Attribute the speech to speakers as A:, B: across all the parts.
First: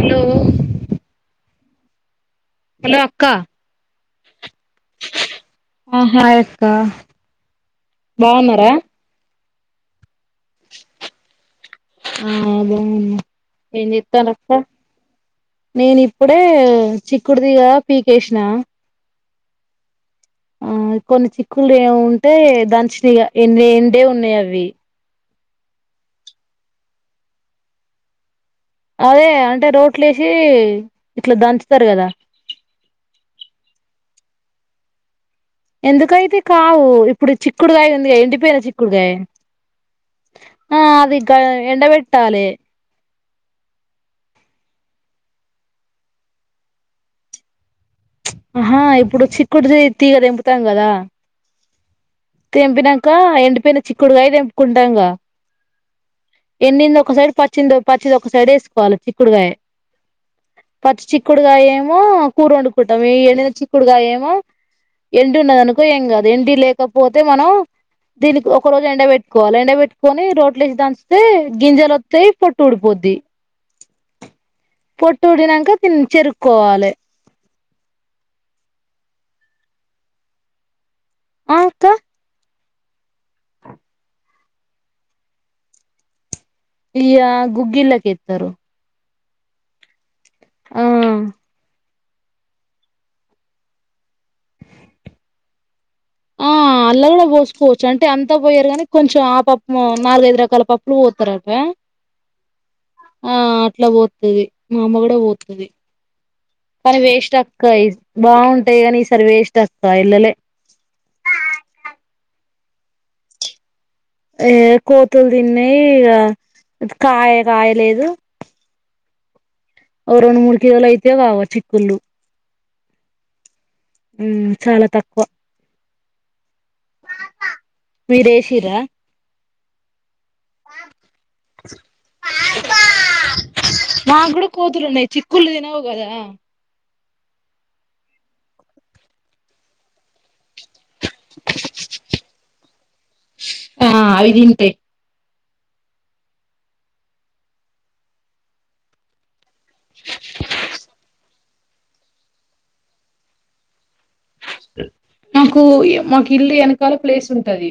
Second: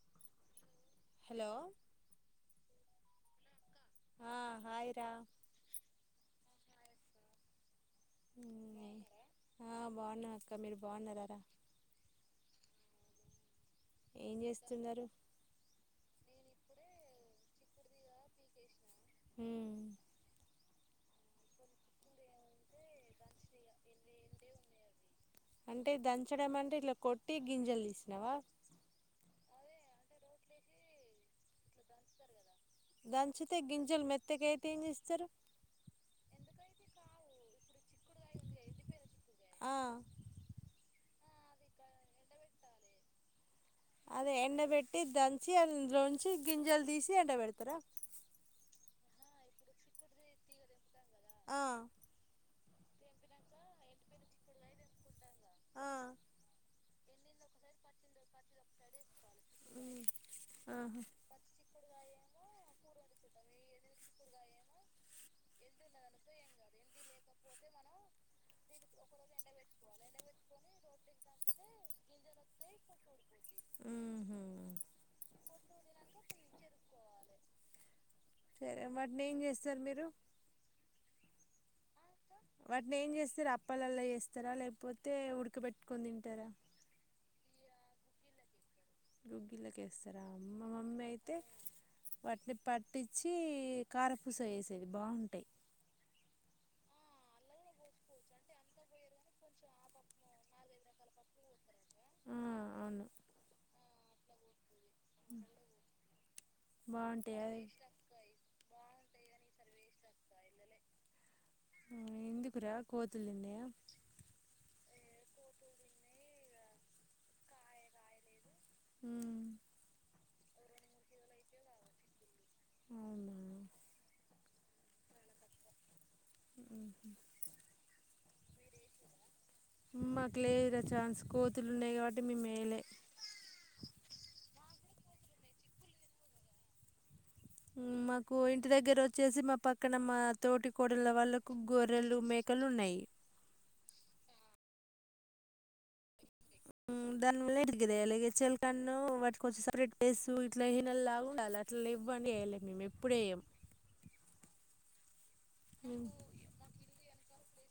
A: Hello
B: hello
A: hello అక్క
B: ఆ hi రా
A: ఆ హాయ్ అక్క బాగున్నారా
B: ఆ బాన్నా
A: ఆ బాగునం ఏం చెతానక్కా నేను ఇప్పుడే చిక్కుడుదిగా పీకేశినా
B: హ
A: ఆ కొన్ని చిక్కులు ఏ ఉంటే దంచిన ఇగ ఎండే ఉన్నాయి అవి
B: అంటే దంచడం అంటే ఇట్లా కొట్టి గింజలు తీసినవా
A: అదే అంటే రోట్లు వసి ఇట్లా దంచుతారు కదా
B: దంచితే గింజలు మెత్తగా అయితే ఏం చేస్తారు
A: ఎందుకైతే కావు ఇప్పుడు చిక్కుడుగాయి ఎండిపోయిన చిక్కుడు కాయ
B: ఆ
A: ఆ ఇక ఎండ వెట్టాలే
B: అదే ఎండ పెెట్టి దంచి అందు లోొంచి గింజాలు తీసి ఎండ పెడతారా
A: ఆహా ఇప్పుడు చిక్కుడు తీగద తెంపుతం కదా
B: ఆ
A: తెంపినాక ఎండిపోయిన చిక్కుడుకాయ తెంపుకుంటాంగా
B: ఆ
A: ఎన్నింది ఒక సైడ్ పచ్చింది పచ్చిది ఒక సైడ్ వేసుకోవాలి చిక్కుడుకాయ
B: ఉమ్
A: పచ్చ
B: ఆహా
A: చిక్కుడుకాయమో ఏమో కూర వండుకుంటాం ఈ ఎండిన చిక్కుడుగా ఏమో ఎండి ఉన్నద అనుకో ఏం కాదు ఎండి లేకపో పోతే మనం దీనికి ఒక రోజు ఎండ పెట్టుకోవాలి ఎండ పెట్టుకొని రోట్లేసి దాంచిే గింజలు వస్తాయి పొట్టు ఊడిపోద్ది
B: ఉహు
A: పొట్టుడినంక చెరుకోవాలి
B: సరే వాటిని ఏం చేస్తారు మీరు
A: ఆ అక్కా
B: వాటిని ఏం చేస్తారు అప్పలలా చేస్తారా లేకపోతే ఉడకబెట్టుకని తింటారా
A: ఇయ గుగ్గిలాక ఇత్తారు
B: గుగ్గియలేసి ఇర అమ్మ మమ్మీ అయితే వాట్ని పట్టించి కారపూస వేసేది బాగుంటాయి
A: అల్లా కూడా పోసుకోవచ్చు అంటే అంతా పోయారు కానీ కొంచెం ఆ పప్పు నాలుగైదు రకాల పప్పులు పోతారట
B: ఆ, అవును
A: ఆ అట్లా బో [unintelligible] మా అమ్మ కూడా పోతది కానీ వేస్ట్
B: బాగుంటాయి అది
A: అక్కాయి బాగుంటాయి
B: ఆ,
A: కాని సర్వే ఇష్ట అక్క ఇల్లలే
B: ఎందుకురా కోతులుడి
A: ఏ కోతులు తిన్నాయి కాయ కాయలేదు ఓ రెండు మూడు కిలోలు అయితేయో కావో చిక్కుళ్లుు
B: అవునా
A: హుమ్ చాలా తక్కువ
B: [inaudible]
A: మీరేేశిరా
B: మా లేదు రా ఛాన్స్ కోతులు ఉన్నాయి కాబట్టి మేము వేయాలే
A: మాకు కూడా కోతులు ఉన్నాయి చిక్కుళ్ళు తినవు కదా
B: మాకు ఇంటి దగ్గర వచ్చేసి మా పక్కన మా తోటి కోడల వాళ్లకు గొర్రెలు, మేకలు ఉన్నాయి.
A: ఆ అవి ఇంతే
B: హు [unintelligible] కన్ను వట్టుకొచ్చి [unintelligible] ఇట్లానాల అట్లా ఇవ్వండి వేయలే మేము ఎప్పుడ వేయము
A: స నాకు మాకు ఇల్లు వెనకాల ప్లేస్ ఉంటాది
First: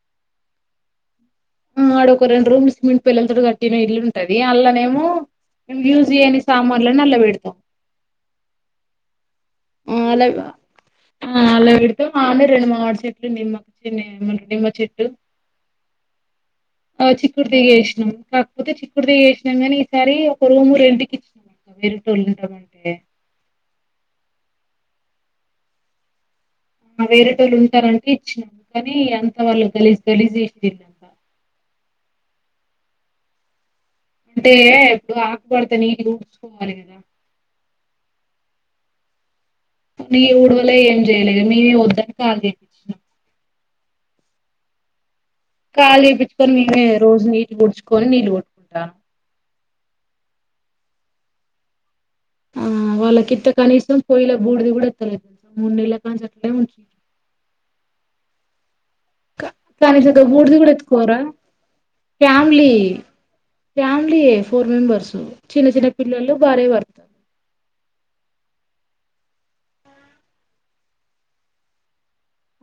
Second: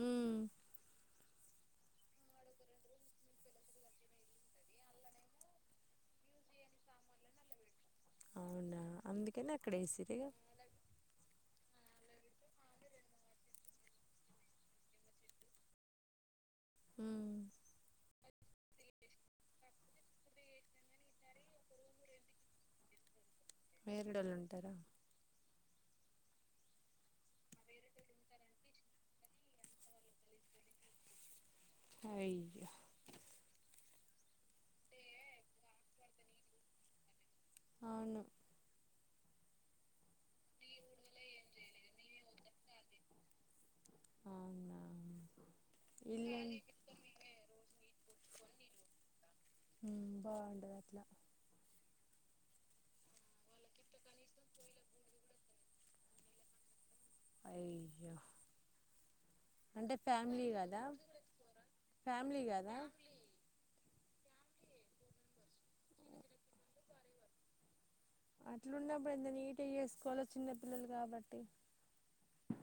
B: హు
A: ఆ ఆడ ఒక రెండు రూమ్ సిమింట్ పిల్లలతో కట్టిన ఇల్లు ఉంటది అల్లానేమోము యూజ్ చేయని సామాన్లని అలా పెడతాం.
B: అవునా అం
A: హుఆలా ఇడుత ఆన్న రెండు మాడు చెట్లు నిమ్మ చి నిమ్మ చెట్టు ఆ
B: మ్మ్
A: చక్కుడు దిగి వేసినం కాకపోతే చిక్కుడు దిగ వేసినాం నీ ఈసారి ఒక రూమ్ రెంకి ఇచ్చిన వేరే టోళ్ళ ఉంటామంటే
B: వేరడ వాళ్ళు ఉంటారా
A: ఆ వేరేటోళ్ళు ఉంటారంటే ఇచ్చినాము కానీ అంత వాళ్ళు గలీ గలీజు చిసిర్రు అంత
B: అయ్యో
A: అంటే ఎప్పుడు ఆకుబడితే ఊడ్చుకోవాలి కదా
B: అవును
A: ఈ ఊడవలె ఏం చేయ్యలేగా మీమే వద్దని కాలో చెప్పిచ్చినము
B: అవునా
A: కాలీ
B: ఇల్లం
A: చేపించుకొని మిమే రోజు ఊడ్చు కుంటమ్ కోని నీళ్ళు కొట్టుకుంటాను
B: బాగుంటది అట్లా
A: ఆ వాళ్ళకింత కనీసం పొయ్యిలో బూడిది కూడా ఎత్తలేదు తెలు మూడు నెళ్ల కాడా నుంచి అట్లే నుకిర్రు
B: అయ్యే
A: కానీసం భూడిది కూడా
B: కదా
A: ఎత్తుకోరా ఫ్యామిలీ ఫ్యామిలి య ఫోర్ మెంబర్స్ చిన్న చిన్న పిల్లలు భార్య భర్త
B: అట్లున్నప్పుడు ఎంత నీటీ గా చేసుకోవాలో చిన్నపిల్లలు కాబట్టి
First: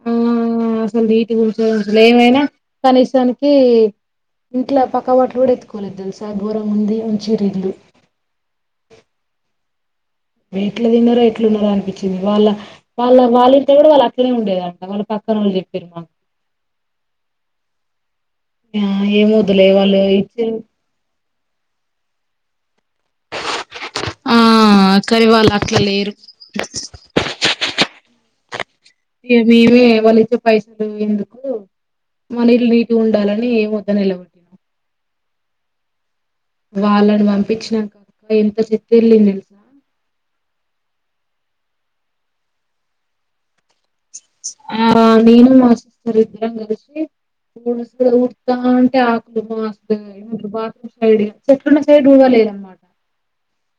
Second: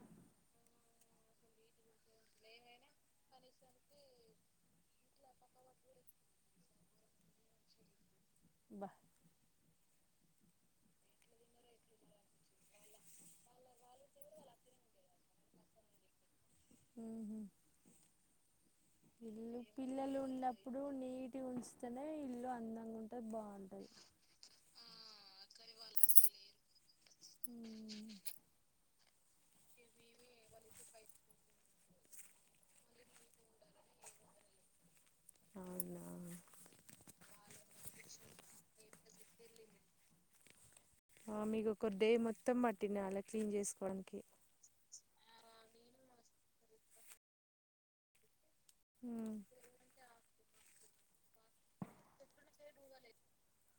A: ఆ అసలు నీటి కూల్చ అసలు ఏమైనా కనీసానికి ఇంట్లో పక్క వాట్లు కూడా ఎత్తుకోలేదు తెలుసా ఘోరం ఉంది మంచిరీల్లు
B: బా
A: ఎట్లా తిన్నారో ఎట్లు ఉన్నారో అనిపించింది వాళ్ళ వాళ్ళ వాళ్ళింట కూడా వాళ్ళు అక్కడ ఉండేదంట వాళ్ళు పక్కన వాళ్ళు చెప్పారు మాకు
B: ఉహు
A: ఆ ఏ ముదలే వాళ్ళు ఇచ్చ
B: నీటుగాఉంచితేనె ఇల్లు అందం బగుంటే బాగుంటాది.
A: ఆ కానీ వాళ్ళు లేరు
B: హు
A: మేమే వాళ్ళు ఇచ్చే పైసలు ఎందుకు మన ఇళ్ళు నీటి ఉండాలని ఏమీ వద్దని ఎల్లగొట్టినం
B: అవునా
A: వాళ్ళని పంపించినా కాక ఎంత చెతిళ్ళి నిలుసా
B: ఆ మీకు ఒక డే మొత్తం పట్టిండాలా క్లీన్ చేసుకోవడానికి
A: ఆ నేను మాహస్బెండ్ కలిసి ఉడుస్ కా అంటే ఆకుదు మాస్తు బాత్ర సైడ్ చెట్లున్న సైడ్ ఊడవలేదన్నమాట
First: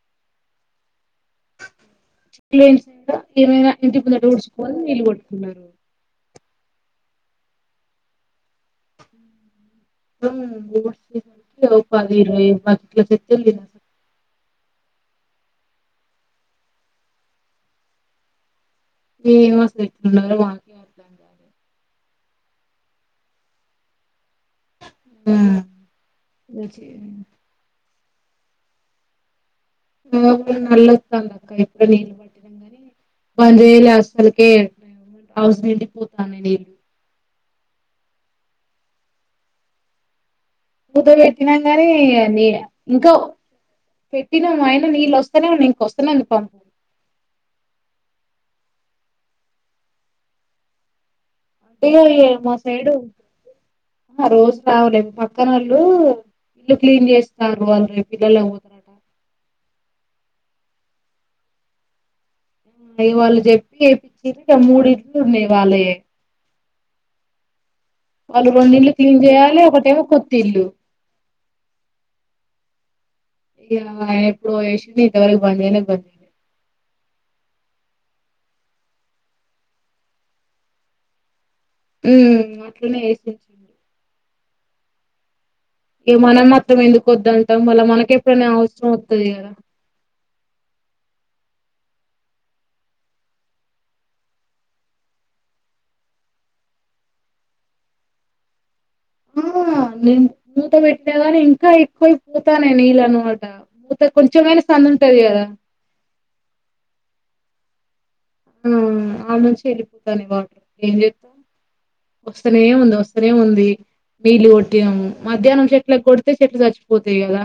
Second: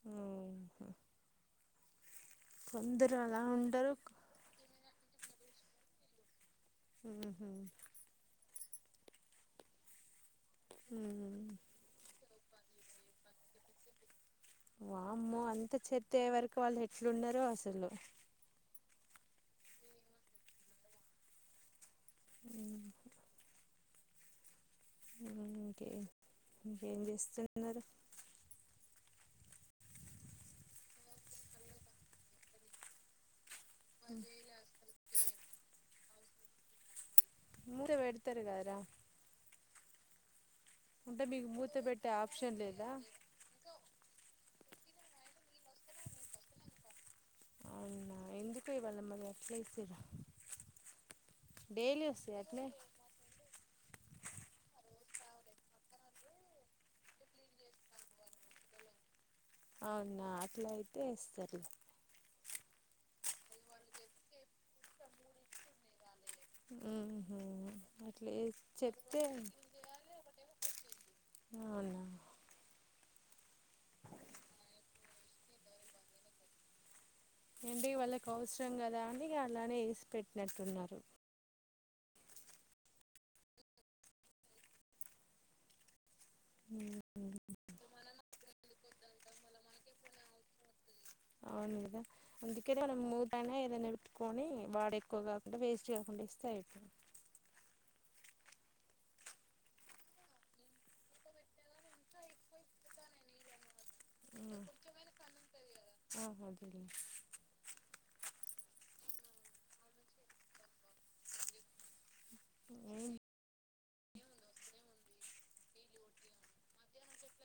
B: ఉ
A: [unintelligible]
B: అలా ఉండరు
A: ఏమైనాంటికింద ఊడుచు కోవాలా నీలు కొ కున్నరు
B: ఆహ ఉహు
A: ఊ [unintelligible] పద [inaudible]
B: వామ్మో అంత చేతే ఏ వరకు వాళ్ళు ఎట్లున్నారో అసలు
A: ఎం అసలు ఎట్లా ఉన్నారో వాళ్ళకే తెలియాలి
B: అ ఇంకే ఇంకేం
A: ఆ
B: చేస్తున్నారు
A: ఆ నల్లొస్తుంది అక్క ఎప్పుడ నీళ్ళు పట్టినా కాని బంచేయాలె అసకె హౌస్ నిండి పోతున్ అండి నీరు
B: మూర పెడ్తారు కదరా
A: మూత
B: అంటే మీకు
A: పెట్టినా
B: మూత
A: కానీ
B: పెట్టే
A: ని
B: ఆప్షన్ లేదా
A: ఇంకా పెట్టినా ఆయన నీళ్ళు వస్తనే న ఇంకొస్తేనే అందుకు పం
B: ఎందుకో ఇవి అన్ని [inaudible]
A: ఇంకో ఇగ అ మా సైడు ఆ రోజు రావలే పక్కన వాళ్ళు ఇల్లు క్లీన్ చేస్తారు వాళ్ళు పిల్లలుపోతే
B: అవునా అట్లా అయితే సరే
A: అ వాళ్ళు చెప్పి ఎపించిరు మూడిడ్లు ఉన్నాయి వాళ్ళయే
B: హ్మ్
A: వాళ్ళు రెండు ఇల్లు క్లిన్ చేయాలి ఒకటేమో కొత్ ఇల్లు
B: అవునా
A: ఇక ఆయన ఎప్పుడో చేసిండు ఇంతవరకు బంద్ చేయలే [unintelligible]
B: ఎంటి వాళ్ళకు అవసరం కదా అని అలానే వేసిపెట్టినట్టున్నారు
A: హ్మ్ అట్లనే వేసింది ఏ మనం మాత్రం
B: ఉమ్.
A: ఎందుకు వద్దదు అంటాం మళ్ళ మనక ఎప్పుడైనా అవసరం త్తలే కద
B: అవును కదా అందుకనే మనం మూతైన ఏదైనా పెట్టుకొని వాాడ ఎక్కువ కాకుండా వేస్ట్ కాకుండా ఇస్తే అయి
A: ఆ నేను మూత పెట్టినా ని ఇంకా ఎక్కువై పోతా న నీళ్ళ అనమాట మూత కొంచెమైన సందు ఉంటది కదా
B: ఆ అదేలే
A: హ్మ్ హ్మ్ అడా నుంచి వెళ్ళిపోతానయి వాటర్ ఏం చేతం వస్తనే ఉంది
B: ఏం
A: వస్తనే ఉంది నీళ్లు కొట్టినాము మధ్యాహ్నం చెట్ల కొడితే చెట్లు చచ్చిపోతాయి కదా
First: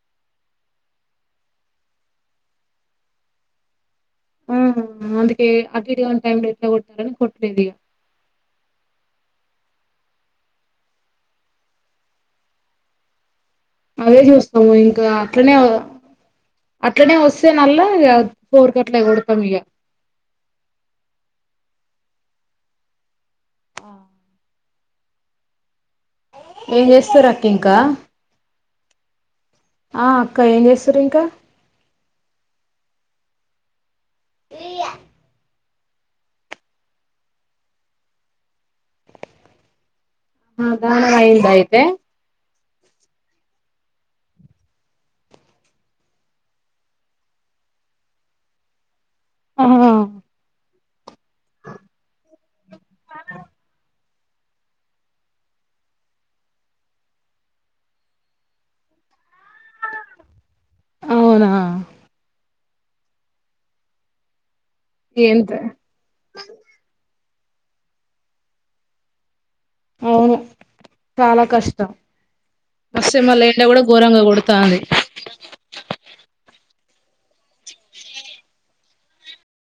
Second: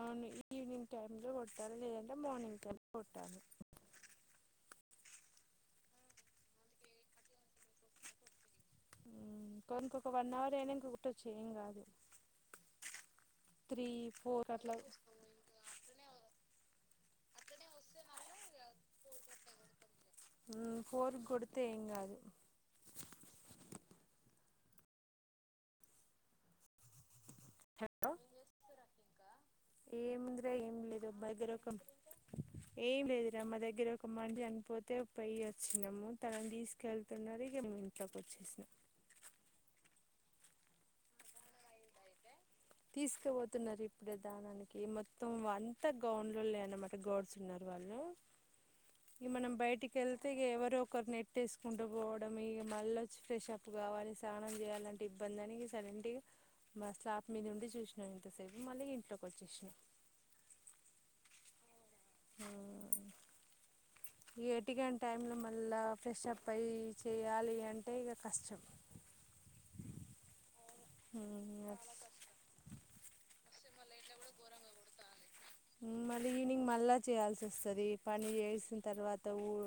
B: అవును ఈవినింగ్ టైం లో కొట్టాలి లేదంటే మార్నింగ్ లో కొట్టాలి
A: ఆహ అందుకే అటు ఇటు కానీ టైం లో ఎట్లా కొట్టాలని కొట్టలేదు ఇగ
B: కొంకొక వన్ అవర్ అయినాంక కోట్టచ్చు ఏం కాదు త్రీ
A: అవే
B: ఫోర్
A: చూస్తాము
B: అట్లా
A: ఇంకా అట్లనే ఇట్ననే వస్తే నల్ల ఇగ ఫోరుకట్ల కొడతాం ఇగ
B: పోరు కొడితే ఏం కాదు
A: ఏం చేస్తురు అ ఇంకా ఆ అక్క
B: ఏంవుందిరా ఏం
A: చేస్తారు
B: లేదు
A: ఇంకా
B: భైదరకం ఏం లేదు రా మ్మ దగ్గర ఒ ఒక మని చనిపోతే పోయి వచ్చినాము తనను తీసుకెళ్తున్నారు ఇగ మేము ఇంట్లోకి వచ్చేసినాం
A: ఆహ దానం అయిందా అయితే
B: తీసుకుపోతున్నారు ఇప్పుడే దానానికి మొత్తం అంతా గౌన్లో లే అనమాట గౌడ్స్ ఉన్నరు వాళ్ళు ఈ మనం
A: ఆహా
B: బయటికి కెళ్తే ఎవరో ఒకరు నెట్టేస్కుంటు పోవడం ఇగ మళ్ళ వచ్చి ఫ్రెష్ అప్ కావాలి స్నానం చేయాలంటే ఇబ్బంది అని సైలెంట్గా మ స్లా మీది నుండి చూసినా ఇంతసేపు మళ్ళీ ఇంట్లో వచ్చేసిన
A: ఆ
B: ఇగా ఎట్ ఎట్టికాని టైంలో
A: ఎంత
B: మళ్ళ ఫ్రెష్ అప్ అయి చేయాలి అంటే ఇగ కష్టం
A: అవును చాలా కష్టం మస్మ లే ఎండ కూడా ఘోరంగా కొడుతంది
B: మళ్ళ ఈవినింగ్ మళ్ళా చేయాల్సి వస్తుంది పని చేసిన తర్వాత ఊ